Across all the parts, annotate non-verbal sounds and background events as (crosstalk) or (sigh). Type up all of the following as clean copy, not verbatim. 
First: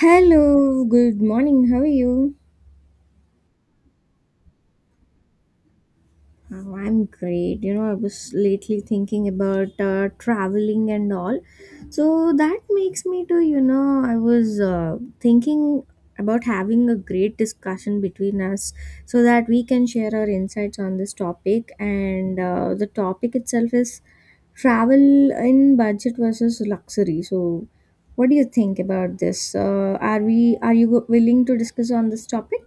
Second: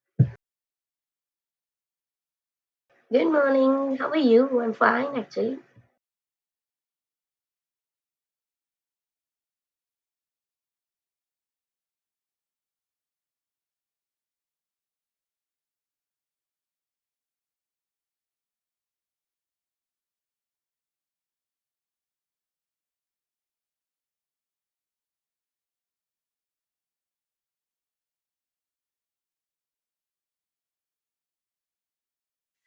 Hello, good morning. How are you? Good morning. How are you? I'm fine, actually. Oh, I'm great. I was lately thinking about traveling and all. So that makes me to, I was thinking about having a great discussion between us so that we can share our insights on this topic. And the topic itself is travel in budget versus luxury. So, what do you think about this? Are you willing to discuss on this topic?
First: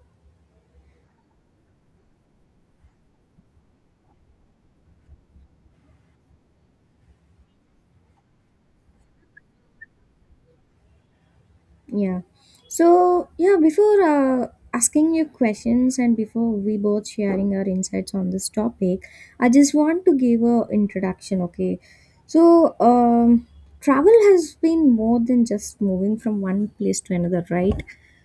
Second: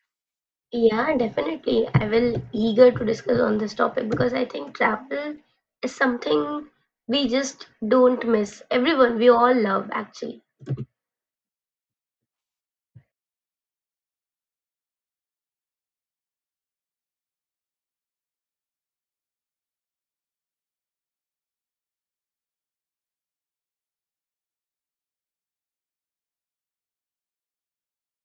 Yeah, definitely. I will eager to discuss on this topic because I think travel is something we just don't miss. Everyone, we all love, actually. Yeah. So, yeah, before asking your questions and before we both sharing our insights on this topic, I just want to give a introduction, okay? So, um, Travel has been more than just moving from one place to another, right?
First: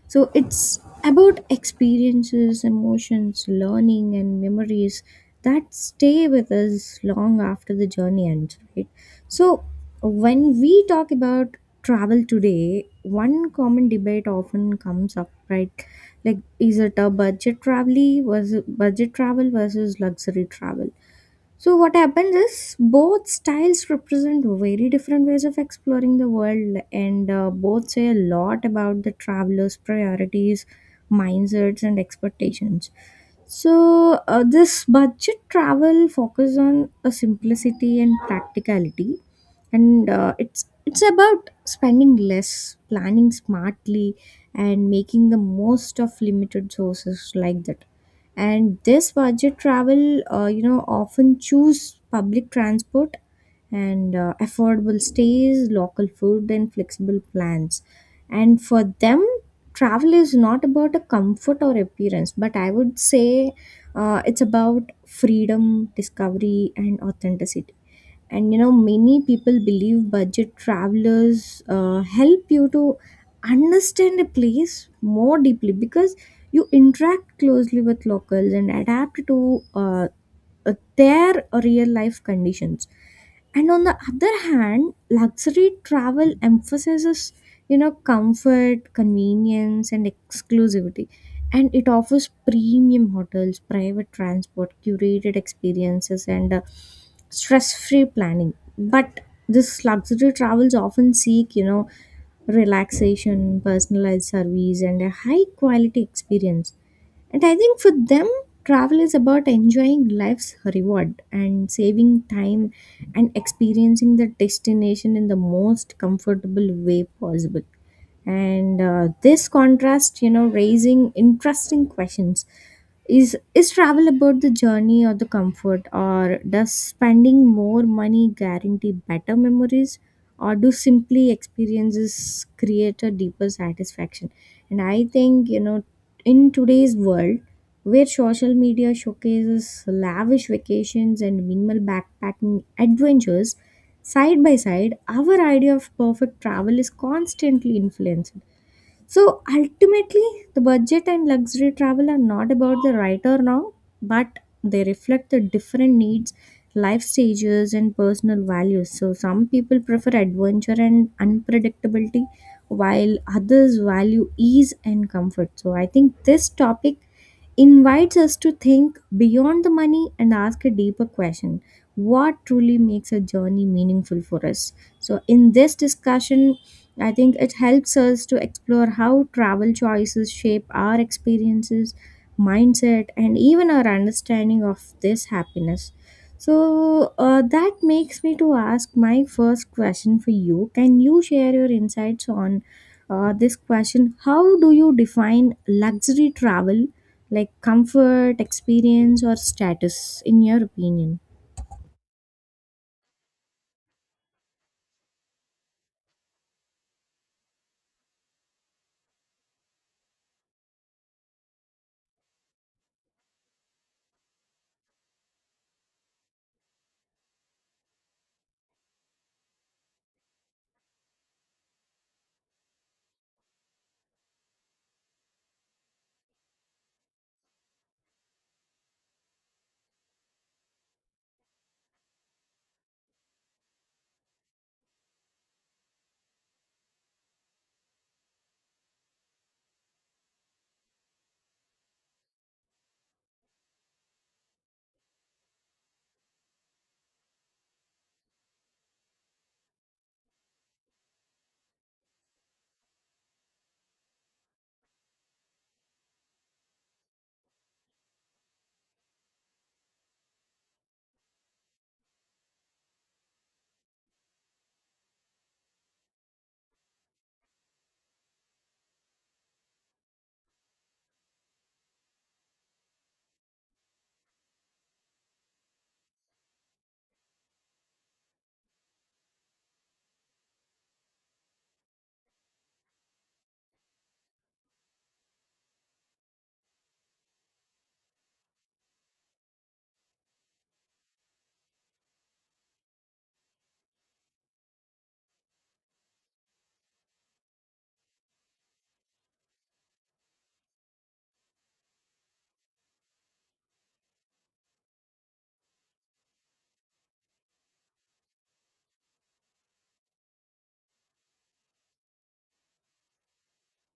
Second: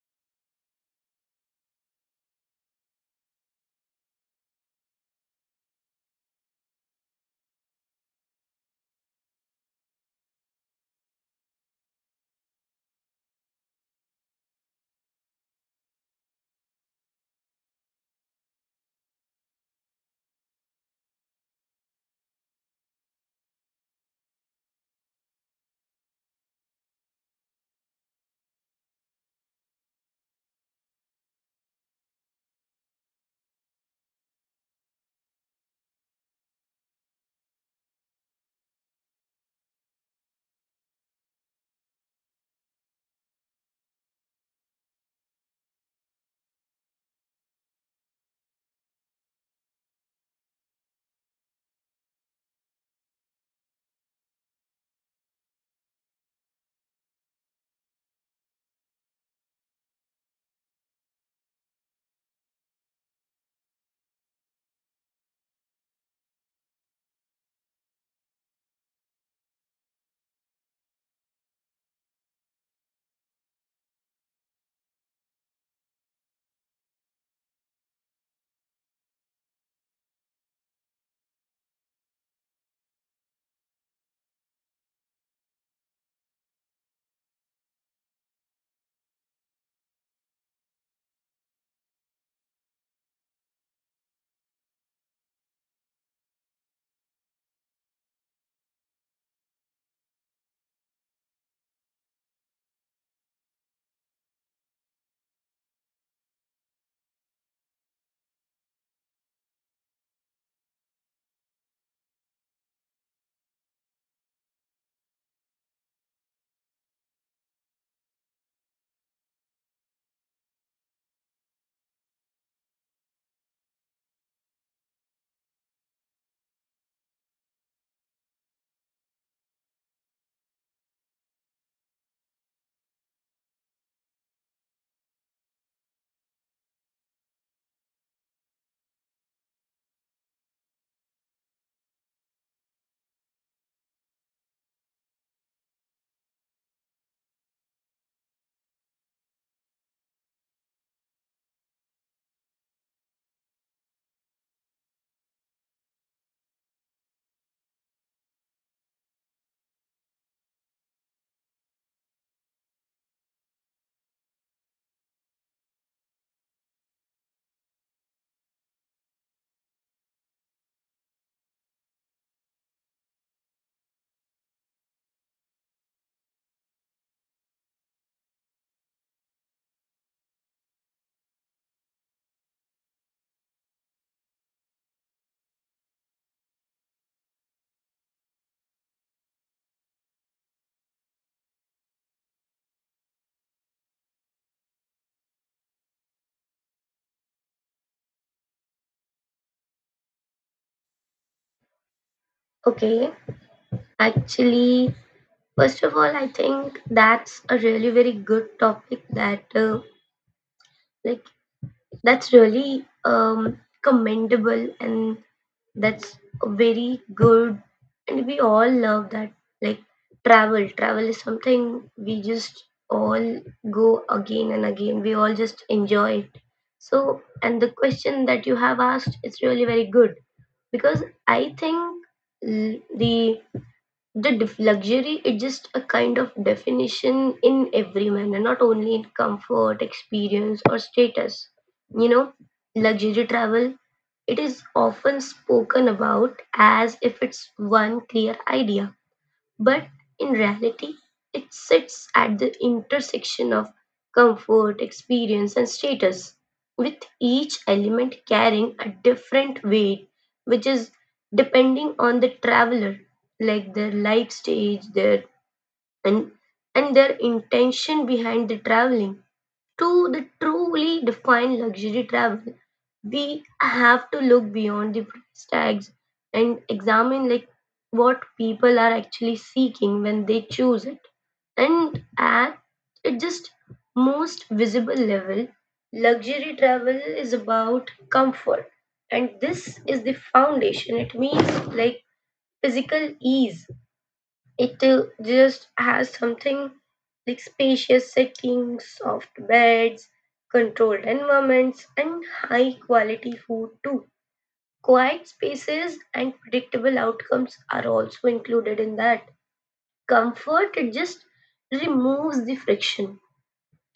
So, it's about experiences, emotions, learning, and memories that stay with us long after the journey ends, right? So, when we talk about travel today, one common debate often comes up, right? Like, is it a budget travel was budget travel versus luxury travel? So what happens is both styles represent very different ways of exploring the world, and both say a lot about the traveler's priorities, mindsets, and expectations. So this budget travel focuses on a simplicity and practicality, and it's about spending less, planning smartly, and making the most of limited sources like that. And this budget travel, you know, often choose public transport and affordable stays, local food, and flexible plans. And for them, travel is not about a comfort or appearance, but I would say it's about freedom, discovery, and authenticity. And you know, many people believe budget travelers help you to understand a place more deeply because you interact closely with locals and adapt to their real life conditions. And on the other hand, luxury travel emphasizes, you know, comfort, convenience, and exclusivity, and it offers premium hotels, private transport, curated experiences, and stress-free planning. But this luxury travels often seek, you know, relaxation, personalized service, and a high-quality experience. And I think for them, travel is about enjoying life's reward and saving time and experiencing the destination in the most comfortable way possible. And this contrast, you know, raising interesting questions. Is travel about the journey or the comfort, or does spending more money guarantee better memories, or do simply experiences create a deeper satisfaction? And I think, you know, in today's world where social media showcases lavish vacations and minimal backpacking adventures side by side, our idea of perfect travel is constantly influenced. So ultimately, the budget and luxury travel are not about the right or wrong, but they reflect the different needs, life stages, and personal values. So some people prefer adventure and unpredictability, while others value ease and comfort. So I think this topic invites us to think beyond the money and ask a deeper question: what truly makes a journey meaningful for us? So in this discussion, I think it helps us to explore how travel choices shape our experiences, mindset, and even our understanding of this happiness. So that makes me to ask my first question for you. Can you share your insights on this question: how do you define luxury travel, like comfort, experience, or status, in your opinion? Okay. Actually, first of all, I think that's a really very good topic that like that's really commendable and that's very good. And we all love that. Like travel. Travel is something we just all go again and again. We all just enjoy it. So, and the question that you have asked is really very good because I think l- the luxury is just a kind of definition in every manner, not only in comfort, experience, or status. You know, luxury travel it is often spoken about as if it's one clear idea, but in reality, it sits at the intersection of comfort, experience, and status, with each element carrying a different weight, which is depending on the traveler, like their life stage, their and and their intention behind the traveling. To the truly define luxury travel, we have to look beyond the price tags and examine like what people are actually seeking when they choose it. And at its just most visible level, luxury travel is about comfort. And this is the foundation. It means like physical ease it just has something like spacious settings, soft beds, controlled environments, and high quality food too. Quiet spaces and predictable outcomes are also included in that. Comfort it just removes the friction.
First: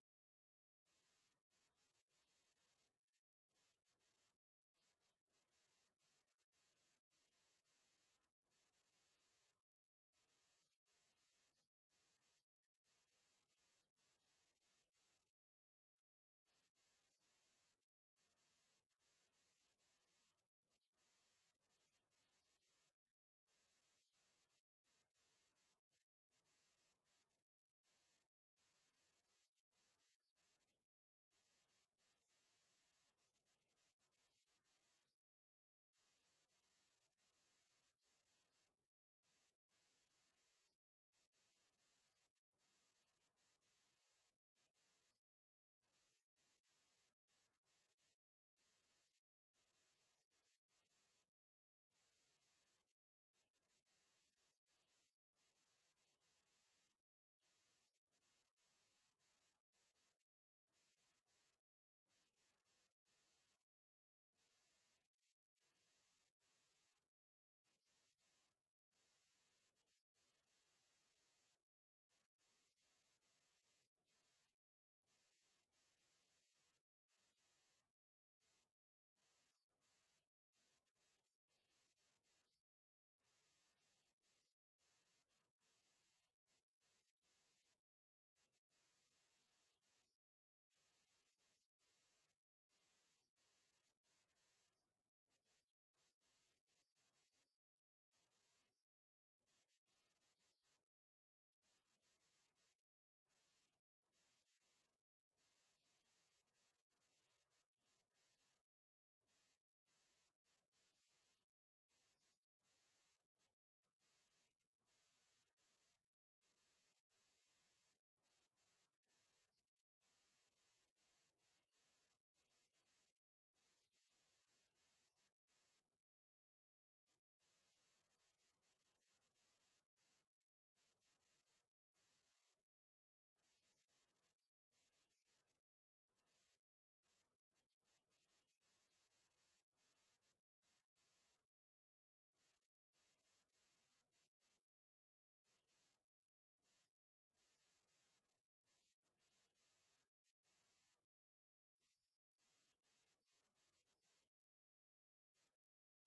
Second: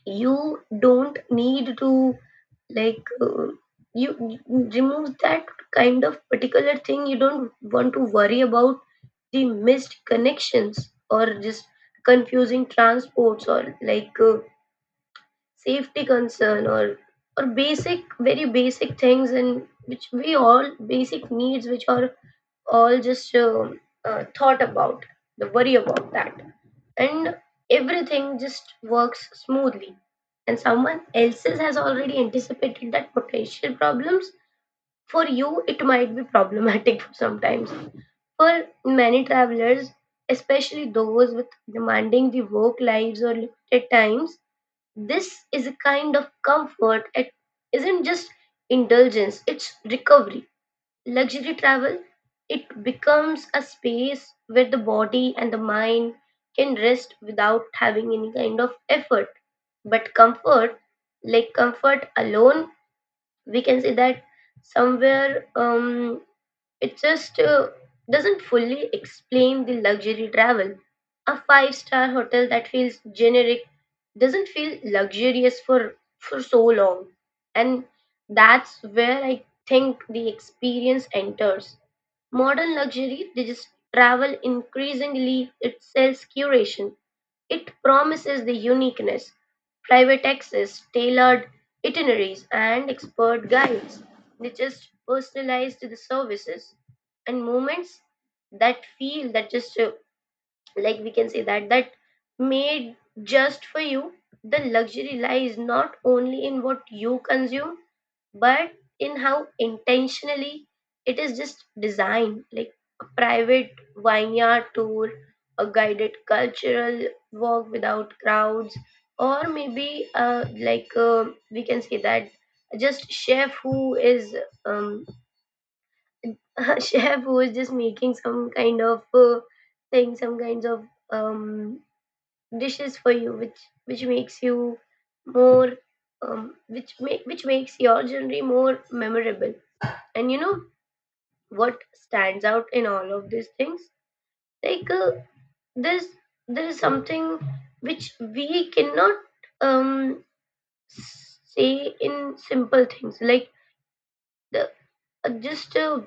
You don't need to like uh, you remove that kind of particular thing. You don't want to worry about the missed connections or just confusing transports or safety concern or basic very basic things and which we all basic needs which are all just thought about the worry about that, and everything just works smoothly and someone else's has already anticipated that potential problems for you. It might be problematic (laughs) sometimes. For many travelers, especially those with demanding the work lives or limited times, this is a kind of comfort. It isn't just indulgence, it's recovery. Luxury travel, it becomes a space where the body and the mind can rest without having any kind of effort. But comfort, like comfort alone, we can say that somewhere it just doesn't fully explain the luxury travel. A five-star hotel that feels generic doesn't feel luxurious for so long. And that's where I think the experience enters. Modern travel increasingly it sells curation. It promises the uniqueness, private access, tailored itineraries, and expert guides, which just personalized the services and moments that feel that just like we can say that that made just for you. The luxury lies not only in what you consume but in how intentionally it is just designed, like a private vineyard tour, a guided cultural walk without crowds, or maybe we can say that just chef who is um, (laughs) chef who is just making some kind of thing, some kinds of um, dishes for you which makes you more which makes your journey more memorable. And you know what stands out in all of these things, like uh, there's there is something which we cannot um say in simple things, like the just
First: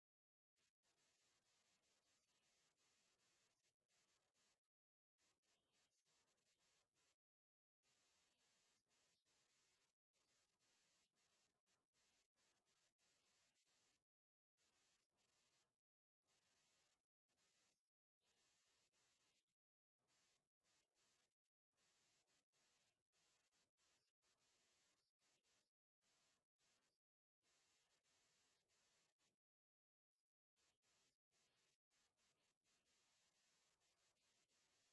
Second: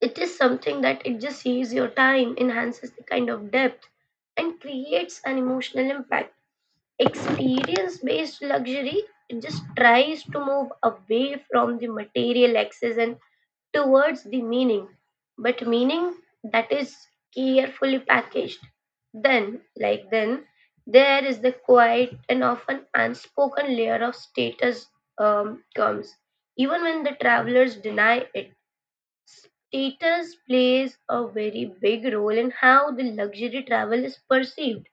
it is something that it just saves your time, enhances the kind of depth, and creates an emotional impact. Experience based luxury, it just tries to move away from the material excess and towards the meaning, but meaning that is carefully packaged. Then, there is the quiet and often unspoken layer of status comes. Even when the travelers deny it, status plays a very big role in how the luxury travel is perceived.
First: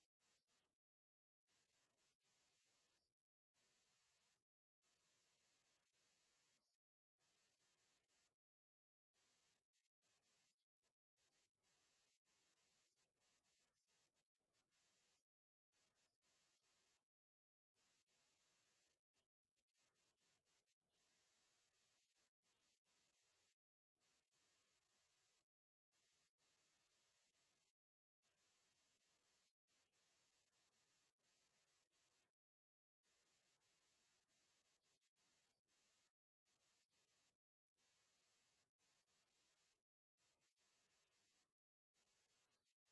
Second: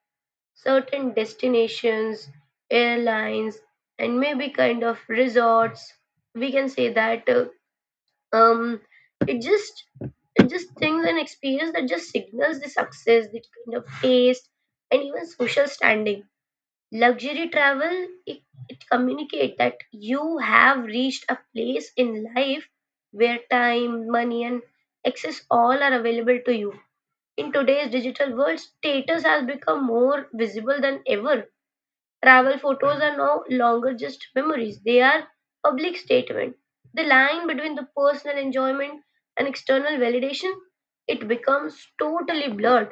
Certain destinations, airlines, and maybe kind of resorts, we can say that um it just it just things and experience that just signals the success, the kind of taste, and even social standing. Luxury travel it, it communicates that you have reached a place in life where time, money, and access all are available to you. In today's digital world status has become more visible than ever. Travel photos are no longer just memories, they are public statement. The line between the personal enjoyment and external validation, it becomes totally blurred.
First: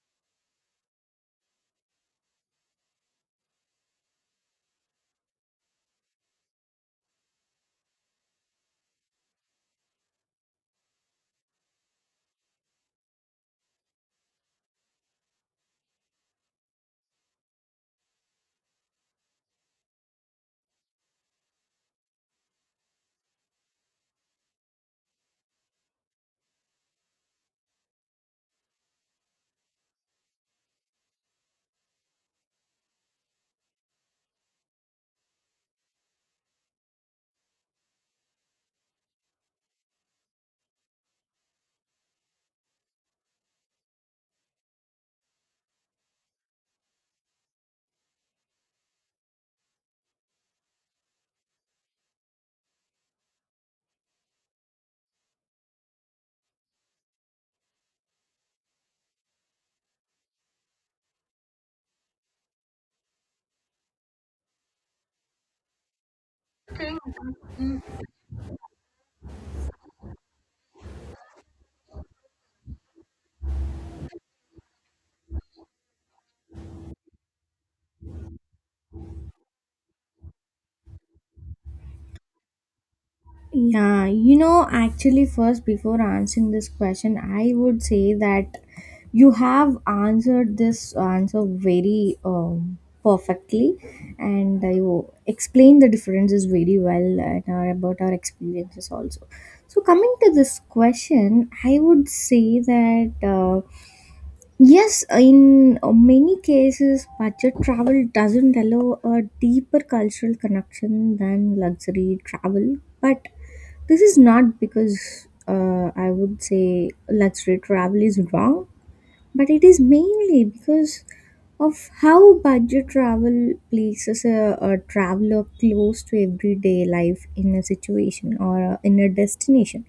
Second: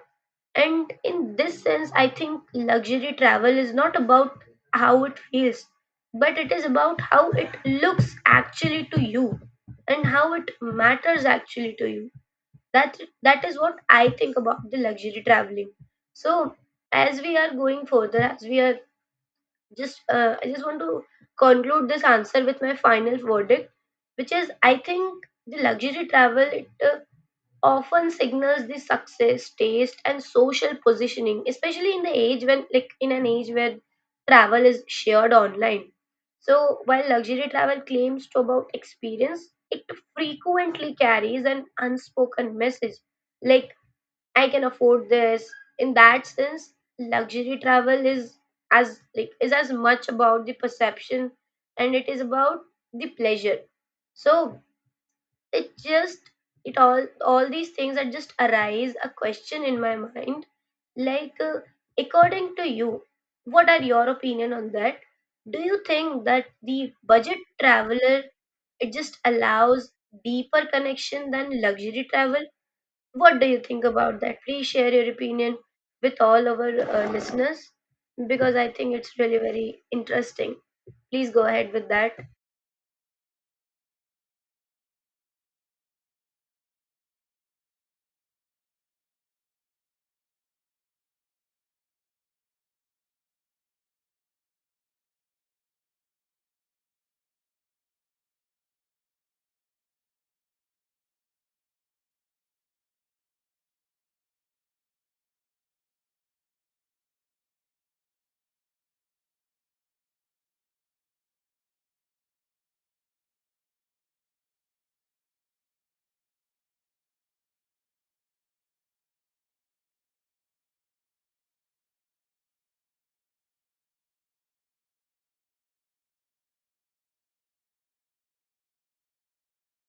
And in this sense, I think luxury travel is not about how it feels, but it is about how it looks actually to you and how it matters actually to you. That that is what I think about the luxury traveling. So as we are going further, as we are just I just want to conclude this answer with my final verdict, which is I think the luxury travel it often signals the success, taste, and social positioning, especially in the age when like in an age where travel is shared online. So while luxury travel claims to about experience, it frequently carries an unspoken message, like I can afford this. In that sense, luxury travel is as like is as much about the perception and it is about the pleasure. So it just it all these things that just arise a question in my mind, like uh, according to you, what are your opinion on that? Do you think that the budget traveler it just allows deeper connection than luxury travel? What do you think about that? Please share your opinion with all our listeners, because I think it's really very interesting. Please go ahead with that. Yeah, you know, actually, first before answering this question, I would say that you have answered this answer very perfectly, and you explained the differences very well and our, about our experiences also. So, coming to this question, I would say that. Yes, in many cases, budget travel doesn't allow a deeper cultural connection than luxury travel. But this is not because I would say luxury travel is wrong, but it is mainly because of how budget travel places a traveler close to everyday life in a situation or in a destination.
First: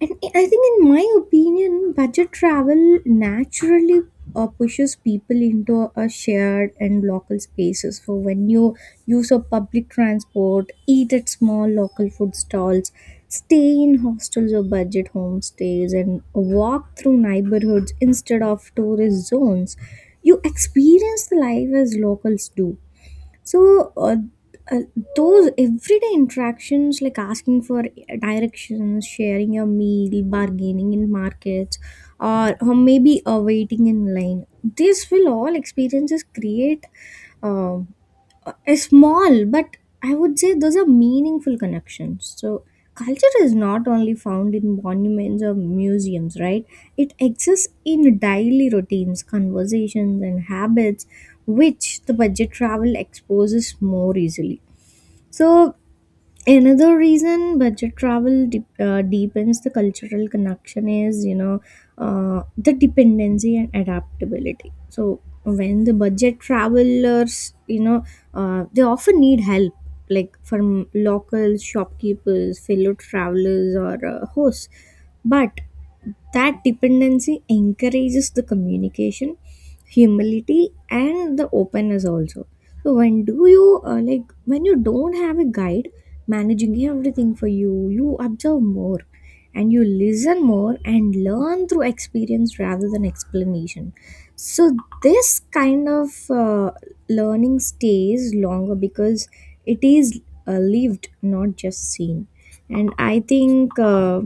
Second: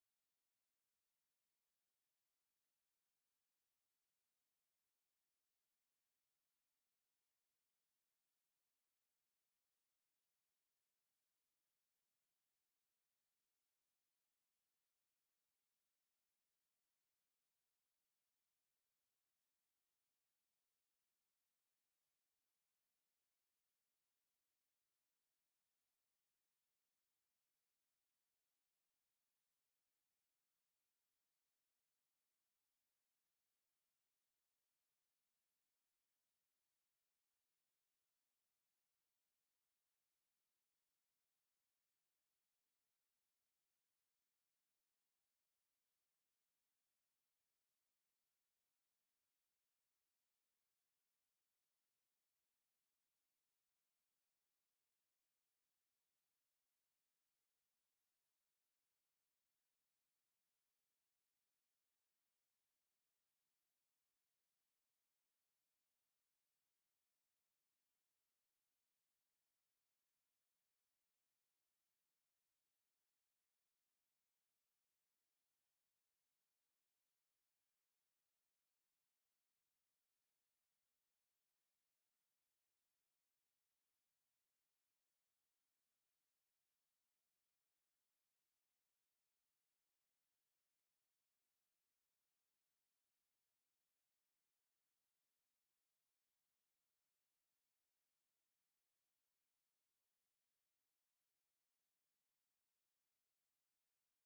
And I think, in my opinion, budget travel naturally pushes people into a shared and local spaces. For when you use a public transport, eat at small local food stalls, stay in hostels or budget homestays, and walk through neighborhoods instead of tourist zones, you experience the life as locals do. So uh, those everyday interactions, like asking for directions, sharing your meal, bargaining in markets, or maybe waiting in line, this will all experiences create um small but, I would say, those are meaningful connections. So culture is not only found in monuments or museums, right? It exists in daily routines, conversations, and habits, which the budget travel exposes more easily. So another reason budget travel deepens the cultural connection is, you know, the dependency and adaptability. So when the budget travelers, you know, they often need help, like from locals, shopkeepers, fellow travelers, or hosts. But that dependency encourages the communication, humility, and the openness also. So when you don't have a guide managing everything for you, you observe more and you listen more and learn through experience rather than explanation. So, this kind of learning stays longer because it is lived, not just seen. And I think,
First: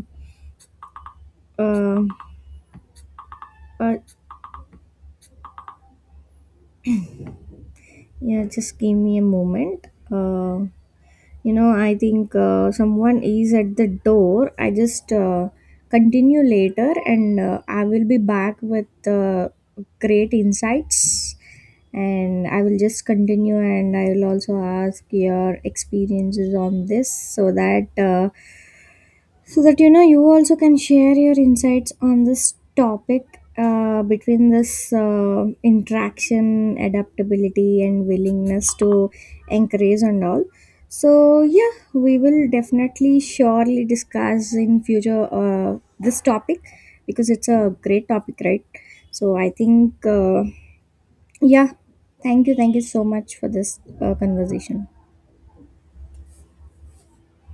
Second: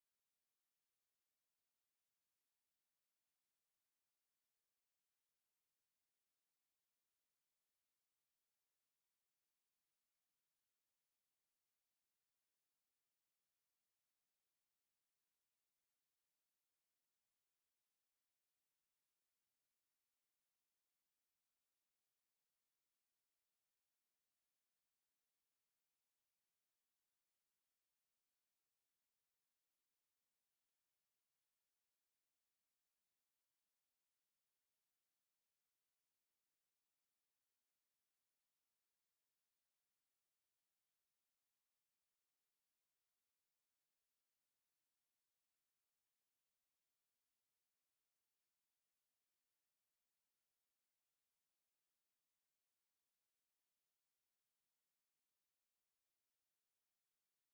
uh, uh, yeah, just give me a moment. You know, I think someone is at the door. I just continue later, and I will be back with great insights, and I will just continue and I will also ask your experiences on this, so that you know, you also can share your insights on this topic, between this interaction, adaptability, and willingness to encourage and all. So yeah, we will definitely surely discuss in future this topic because it's a great topic, right? So I think yeah, thank you so much for this conversation.